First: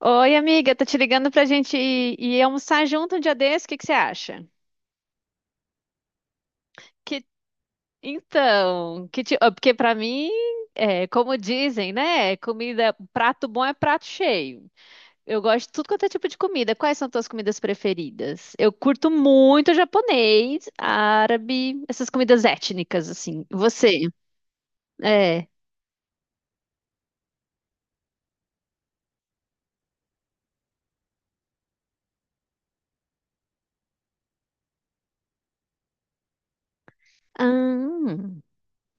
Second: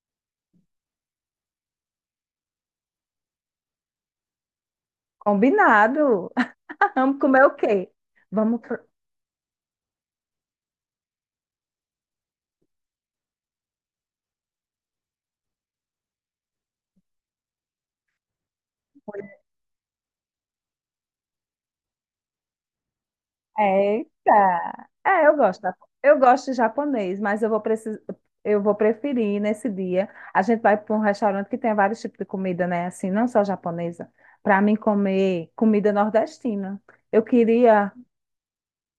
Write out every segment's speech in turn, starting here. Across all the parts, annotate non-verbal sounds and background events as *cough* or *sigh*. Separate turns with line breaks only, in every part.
Oi, amiga, tô te ligando pra gente ir almoçar junto um dia desse, o que que você acha?
Combinado. *laughs* Vamos
Que,
comer o quê? Vamos.
então, que ti- ah, Porque pra mim, é, como dizem, né, comida, prato bom é prato cheio. Eu gosto de tudo quanto é tipo de comida. Quais são tuas comidas preferidas? Eu curto muito japonês, árabe, essas comidas étnicas, assim. Você?
Eita! É, eu
É.
gosto. Eu gosto de japonês, mas eu vou preferir nesse dia. A gente vai para um restaurante que tem vários tipos de comida, né? Assim, não só japonesa. Para mim comer comida nordestina. Eu
Ah,
queria
hum.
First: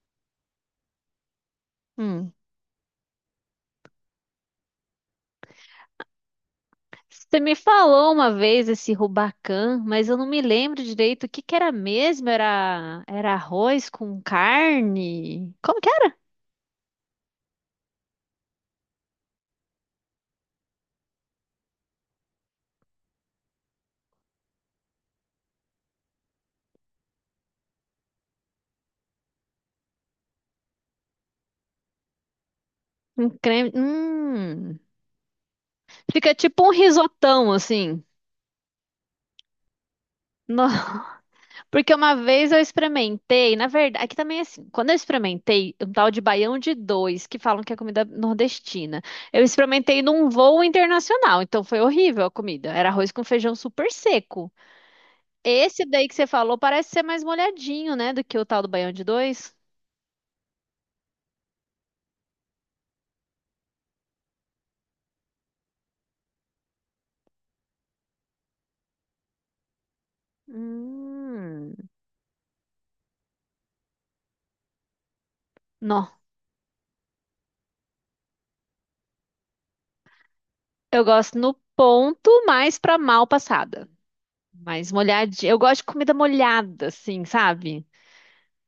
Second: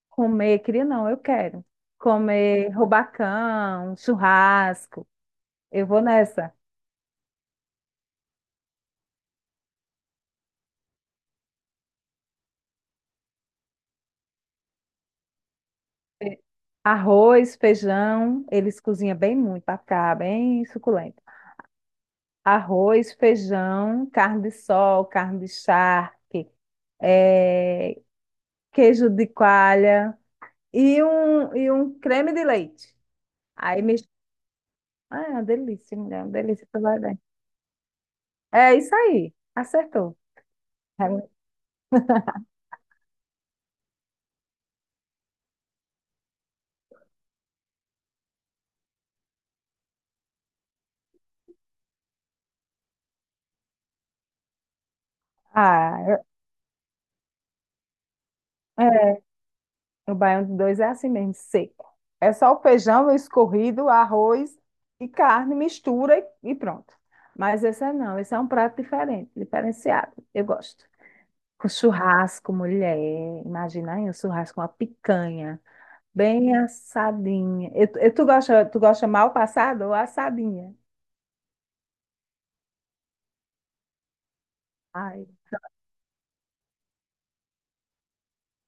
comer, queria não, eu quero
Hum.
comer rubacão, churrasco. Eu vou nessa.
Você me falou uma vez esse Rubacan, mas eu não me lembro direito o que que era mesmo. Era arroz com carne? Como que era?
Arroz, feijão, eles cozinham bem muito para ficar bem suculento. Arroz, feijão, carne de sol, carne de charque, eh, queijo de coalha e um creme de leite.
Um creme.
Aí me...
Hum.
Ah, é uma delícia, mulher, é uma
Fica tipo
delícia
um
tu vai ver.
risotão, assim.
É isso aí, acertou.
No-
É mu-
*laughs* Porque uma vez eu experimentei, na verdade, aqui também é assim, quando eu experimentei um tal de baião de dois, que falam que é comida nordestina, eu experimentei num voo internacional, então foi horrível a comida. Era arroz com feijão super seco. Esse daí que
Ah,
você falou parece ser mais molhadinho, né? Do que o tal do
é-
baião de
é,
dois.
o baião de dois é assim mesmo, seco. É só o feijão escorrido, arroz e carne, mistura e pronto. Mas esse é não, esse é um prato diferente, diferenciado. Eu gosto. Com
Hum.
churrasco, mulher. Imagina aí, um churrasco, uma picanha.
Não.
Bem assadinha. Tu gosta mal passada ou assadinha?
Eu gosto no ponto, mais pra mal passada. Mais
Ai,
molhadinha. Eu gosto de comida molhada, assim, sabe?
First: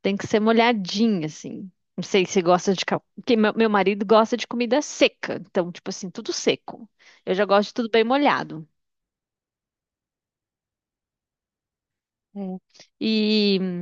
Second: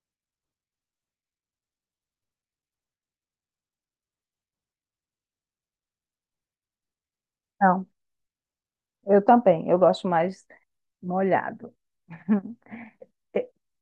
Tem que ser molhadinha, assim. Não sei se você gosta de. Porque meu marido gosta de comida seca. Então, tipo assim, tudo seco. Eu já gosto de
não.
tudo bem molhado.
Eu também. Eu gosto mais molhado. *laughs*
É.
E-
E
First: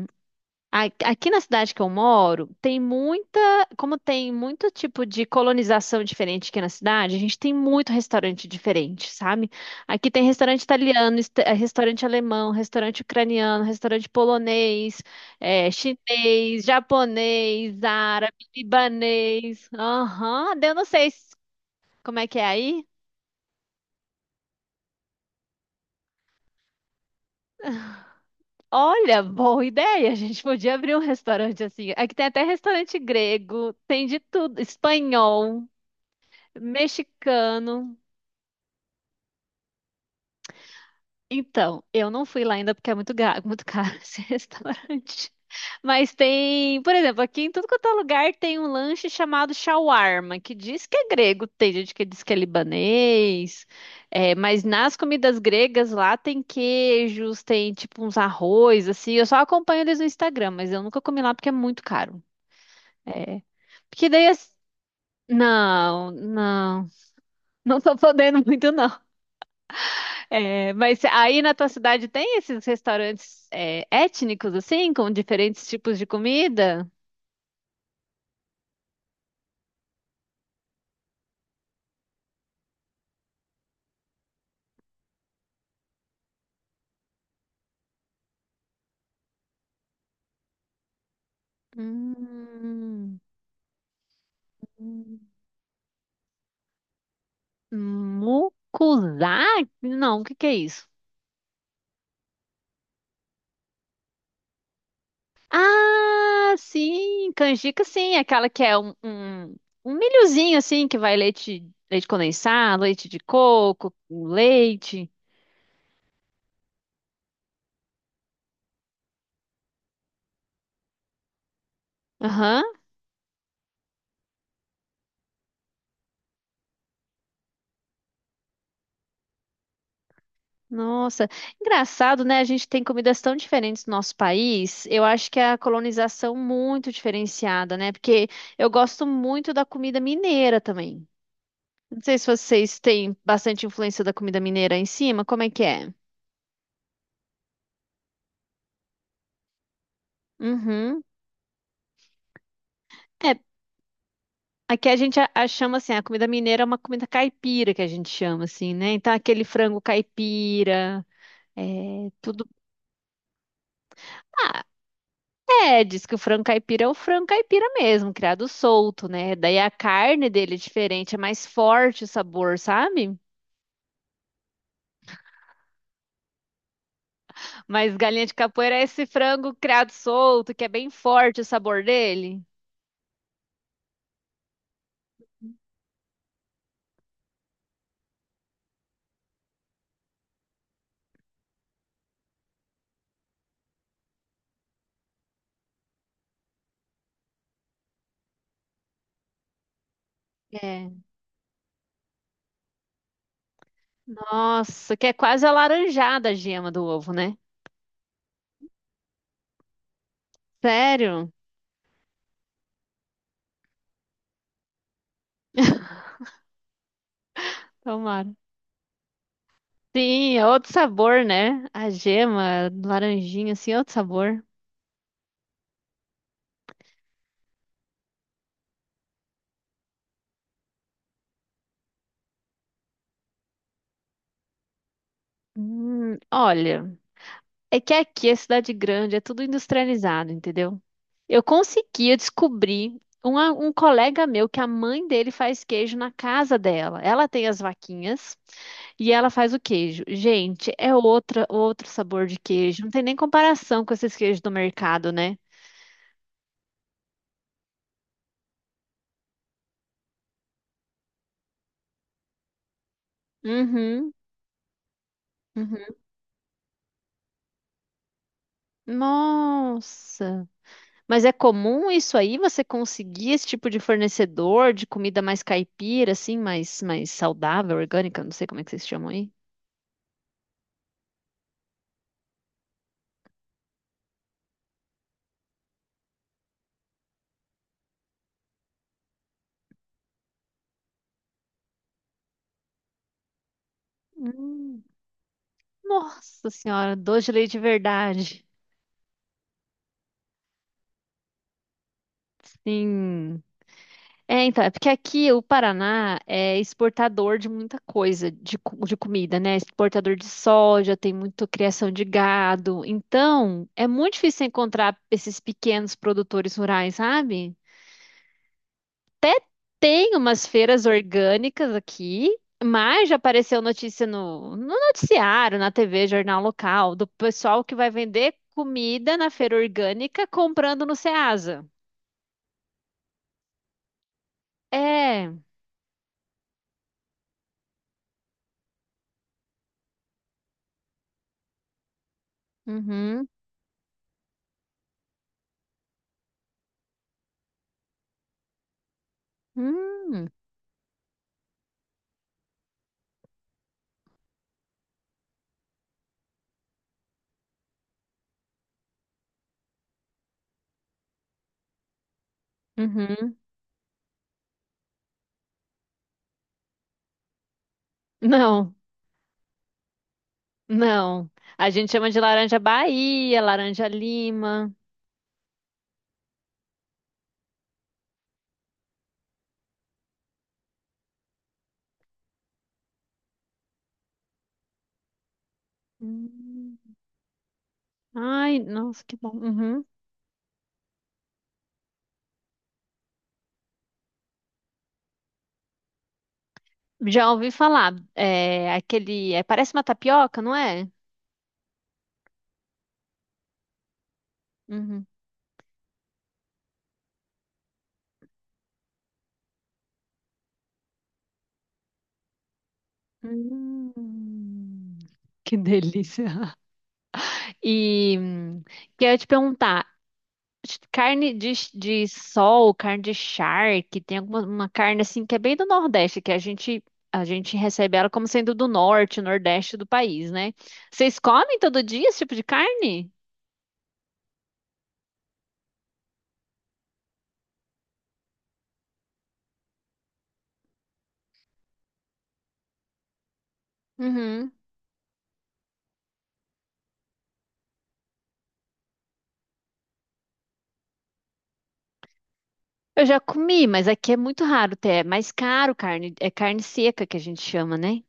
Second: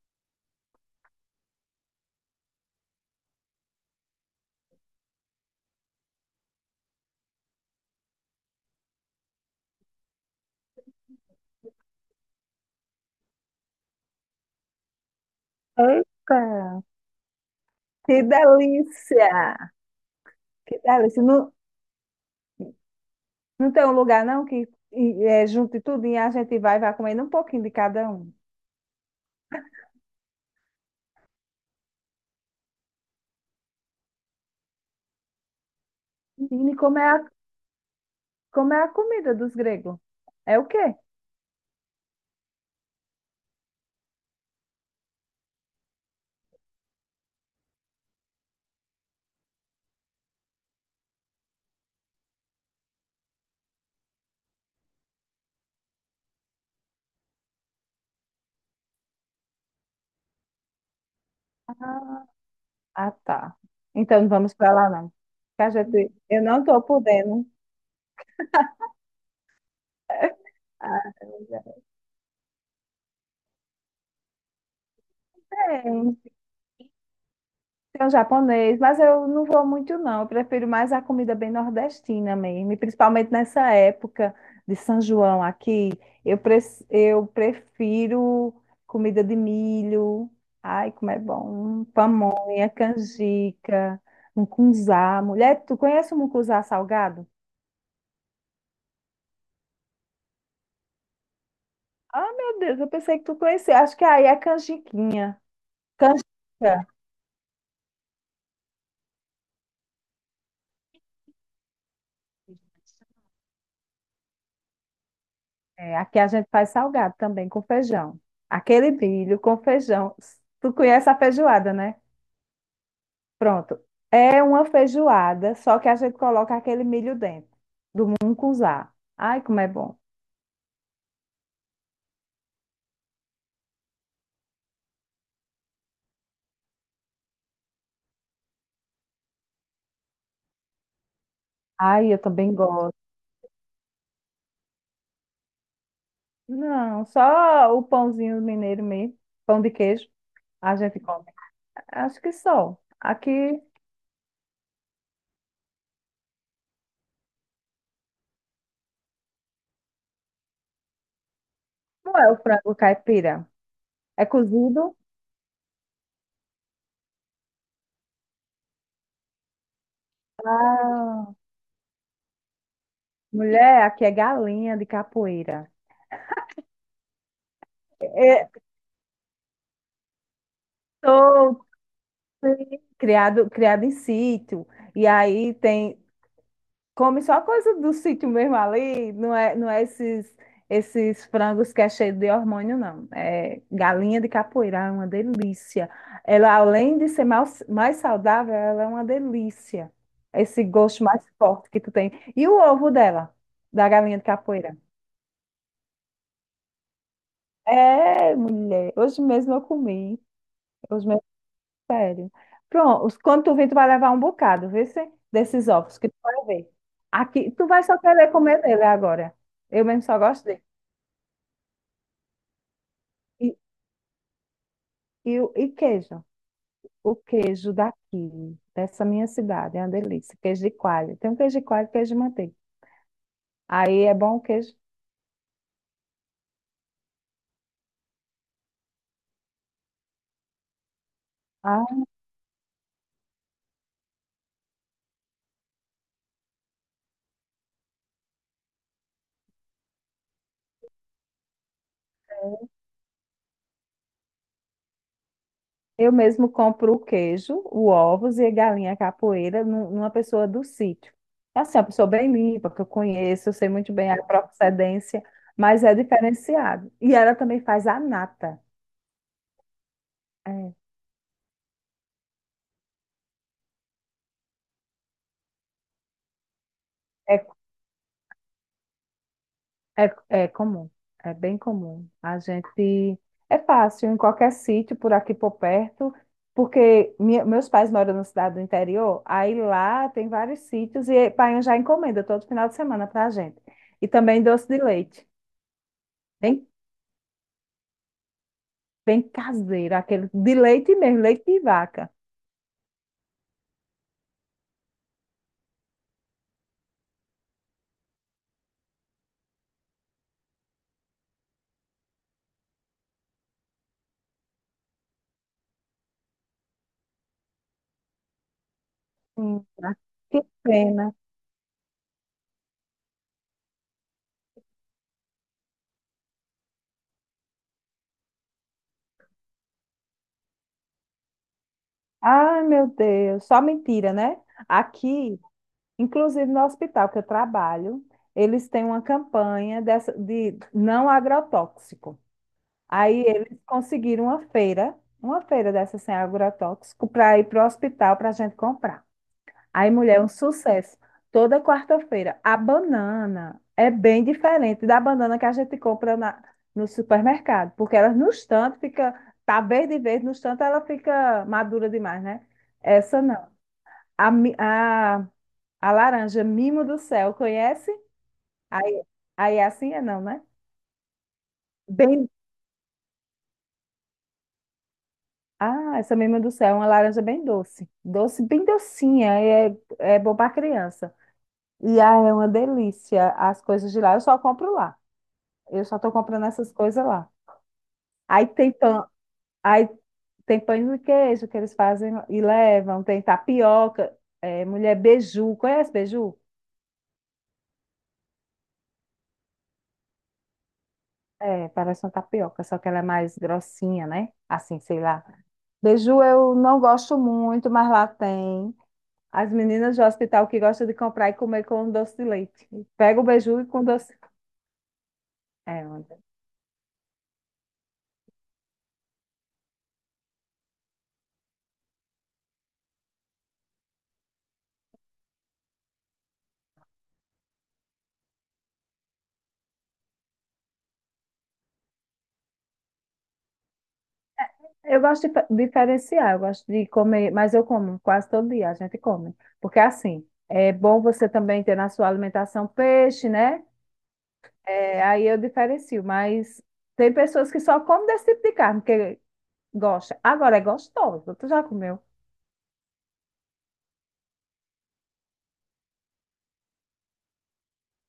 Aqui na cidade que eu moro, tem muita, como tem muito tipo de colonização diferente aqui na cidade, a gente tem muito restaurante diferente, sabe? Aqui tem restaurante italiano, restaurante alemão, restaurante ucraniano, restaurante polonês,
Eita,
chinês, japonês,
que
árabe, libanês.
delícia!
Aham, daí eu
Que
não sei
delícia.
se-
Não,
como é que é aí.
não tem um lugar, não, que é, junte tudo e a gente vai, vai comendo um pouquinho de cada um.
Olha, boa ideia, a gente podia abrir um restaurante assim. Aqui tem até restaurante grego, tem de tudo, espanhol.
Menina,
Mexicano.
como é a comida dos gregos? É o quê?
Então, eu não fui lá ainda porque é muito, muito caro *laughs* esse restaurante. Mas tem, por exemplo, aqui em tudo quanto é lugar tem um lanche chamado shawarma, que diz que é grego, tem gente que diz que é libanês. É, mas nas comidas gregas lá tem queijos, tem tipo uns arroz, assim. Eu só acompanho eles no Instagram, mas eu nunca comi lá porque é muito caro.
Ah,
É.
tá.
Porque
Então
daí.
não
as-
vamos para lá, não. Porque a
Não,
gente, eu não estou
não.
podendo.
Não tô podendo muito, não. É, mas
Ah,
aí na tua cidade tem esses restaurantes étnicos, assim, com diferentes
é,
tipos de
tem
comida?
um japonês, mas eu não vou muito, não. Eu prefiro mais a comida bem nordestina mesmo, e principalmente nessa época de São João aqui. Eu, pre eu prefiro comida de milho. Ai, como é bom! Pamonha,
Hum,
canjica, mucunzá. Mulher, tu conhece o mucunzá salgado?
mucuzá? Não, o que que é isso?
Ah, meu Deus, eu pensei que tu conhecia. Acho que aí é canjiquinha.
Ah,
Canjica.
sim, canjica, sim, aquela que é um milhozinho, assim, que vai leite, leite condensado, leite de coco, com leite.
É, aqui a gente faz salgado também com feijão. Aquele milho com feijão. Tu conhece a feijoada, né?
Aham.
Pronto. É uma feijoada, só que a gente coloca aquele milho dentro, do mungunzá. Ai, como é bom.
Nossa, engraçado, né? A gente tem comidas tão diferentes no nosso país. Eu acho que é a colonização muito diferenciada, né? Porque eu gosto muito da comida mineira também. Não
Ai,
sei
eu
se
também
vocês
gosto.
têm bastante influência da comida mineira aí em cima, como é que é?
Não, só o pãozinho mineiro mesmo, pão de queijo, a gente
Uhum.
come. Acho que só.
É,
Aqui
aqui a gente a chama assim, a comida mineira é uma comida caipira que a gente chama assim, né? Então aquele frango caipira, é
não é o
tudo.
frango caipira. É
Ah,
cozido.
é, diz que o frango caipira é o frango caipira mesmo, criado solto, né? Daí a carne dele é diferente, é
Ah,
mais forte o sabor, sabe?
mulher, aqui é galinha de capoeira.
Mas galinha de
É,
capoeira é esse frango criado solto, que é bem forte o
Sou,
sabor dele.
sim, criado, criado em sítio. E aí tem, come só coisa do sítio mesmo ali, não é, não é esses, esses frangos que é cheio de hormônio, não. É galinha de capoeira, é uma delícia. Ela, além de ser mais, mais saudável, ela é uma delícia. Esse
É.
gosto mais forte que tu tem. E o ovo dela, da galinha de capoeira?
Nossa, que é quase alaranjada a gema do ovo, né?
É, mulher, hoje mesmo eu comi. Hoje mesmo.
Sério?
Sério. Pronto, quando tu vir, tu vai levar um bocado, vê se desses ovos que tu vai ver. Aqui, tu vai só querer
Tomara.
comer dele agora. Eu mesmo só
Sim,
gosto
é
dele.
outro sabor, né? A gema, laranjinha,
E,
assim, é outro sabor.
e queijo. O queijo daqui, dessa minha cidade, é uma delícia. Queijo de coalho. Tem um queijo de coalho e queijo de manteiga. Aí é bom o queijo.
Olha. É que aqui é cidade grande, é tudo industrializado, entendeu? Eu
Ah,
consegui, eu descobri um colega meu que a mãe dele faz queijo na casa dela. Ela tem as vaquinhas e ela faz o queijo. Gente, é outra, outro sabor de queijo. Não tem nem comparação com esses queijos do mercado, né?
eu mesmo compro o queijo, o ovos e a galinha capoeira numa pessoa do sítio. É assim, é uma pessoa bem limpa, que eu conheço, eu sei muito bem
Uhum,
a procedência, mas é
uhum.
diferenciado. E ela também faz a nata.
Nossa.
É,
Mas é comum isso aí? Você conseguir esse tipo de fornecedor de comida mais caipira, assim, mais, mais
é,
saudável, orgânica? Não sei como é que vocês chamam aí.
é, é comum, é bem comum. A gente é fácil em qualquer sítio por aqui por perto, porque meus pais moram na cidade do interior, aí lá tem vários sítios e Paião já encomenda todo final de semana para a gente. E também doce de
Hum.
leite.
Nossa
Bem
senhora, doce de leite de verdade.
bem caseira aquele de leite mesmo, leite de vaca.
Sim. É, então, é porque aqui o Paraná é exportador de muita coisa, de comida, né? Exportador de soja, tem muita criação de gado. Então, é muito difícil encontrar esses pequenos produtores rurais, sabe? Até
Ah,
tem
que
umas feiras
pena.
orgânicas aqui, mas já apareceu notícia no noticiário, na TV, jornal local, do pessoal que vai vender comida na feira orgânica comprando no Ceasa.
Ai, meu Deus, só mentira, né?
É.
Aqui, inclusive no hospital que eu trabalho, eles têm uma campanha dessa, de não agrotóxico. Aí
Uhum.
eles conseguiram uma feira dessa sem agrotóxico, para ir para o hospital para a gente comprar. Aí, mulher, é um
Hum.
sucesso. Toda quarta-feira. A banana é bem diferente da banana que a gente compra na, no supermercado, porque ela no estante fica, tá verde e verde, no estante ela fica madura demais, né? Essa
Uhum.
não. A, mi- a, a laranja, mimo do céu, conhece?
Não,
Aí, aí é assim é não, né?
não. A gente chama de
Bem,
laranja Bahia, laranja Lima.
ah, essa mimo do céu é uma laranja bem doce. Doce, bem docinha, é, é bom para criança. E ah, é uma delícia as coisas de lá, eu só compro lá. Eu só estou comprando essas
Hum.
coisas lá. Aí
Ai,
tem
nossa,
pão,
que bom. Uhum.
aí tem pães de queijo que eles fazem e levam, tem tapioca, é, mulher beiju, conhece beiju?
Já ouvi falar. Parece uma tapioca, não é?
É, parece uma tapioca, só que ela é mais grossinha, né? Assim, sei
Uhum.
lá. Beiju eu não gosto muito, mas lá tem. As meninas do hospital que gostam de comprar e comer com doce de leite. Pega o beiju e com doce.
Hum, que
É,
delícia. E queria te perguntar, carne de sol, carne de charque, tem alguma uma carne assim que é bem do Nordeste, que a gente recebe ela como sendo do Norte, Nordeste do país, né? Vocês comem todo dia esse tipo de carne?
eu gosto de diferenciar, eu gosto de comer, mas eu como quase todo dia, a gente come. Porque assim, é bom você também ter na sua alimentação peixe, né?
Uhum.
É, aí eu diferencio, mas tem pessoas que só comem desse tipo de carne, porque gosta. Agora é gostoso, tu já comeu?
Eu já comi, mas aqui é muito raro ter, é mais caro carne, é carne seca que a gente chama, né?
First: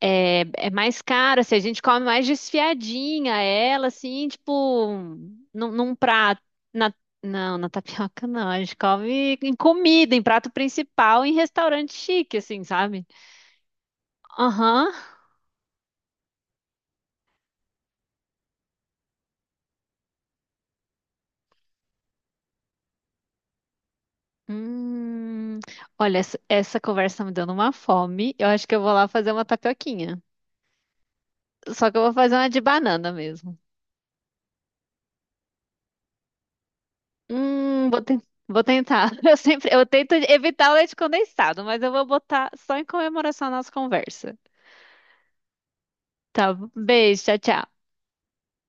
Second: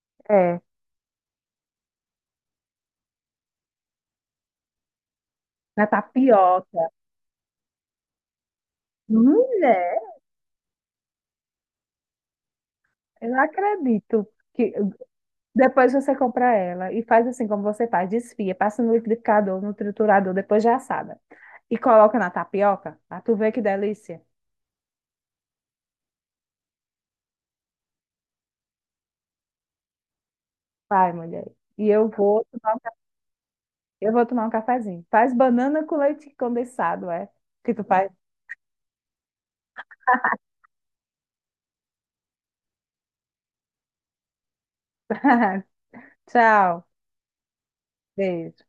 É,
É,
é mais caro, assim, a gente come mais desfiadinha ela, assim, tipo,
na
num prato.
tapioca.
Na, não, na tapioca não, a gente come em
Mulher,
comida, em prato principal, em restaurante chique, assim, sabe?
eu não acredito que
Aham.
depois você compra ela e faz assim como você faz, desfia, passa no liquidificador, no triturador, depois já assada. E coloca na tapioca, ah, tu vê que delícia.
Hum, olha, essa, essa conversa me dando uma fome, eu acho que eu vou lá fazer uma tapioquinha.
Vai, mulher. E
Só que eu
eu
vou fazer
vou
uma de
tomar um, ca-
banana mesmo.
eu vou tomar um cafezinho. Faz banana com leite condensado, é? Que tu
Hum, vou,
faz.
ten- Vou tentar. *laughs* Eu sempre, eu tento evitar o leite condensado, mas eu vou botar só em comemoração à nossa conversa.
*laughs*
Tá, bom.
Tchau.
Beijo, tchau, tchau.
Beijo.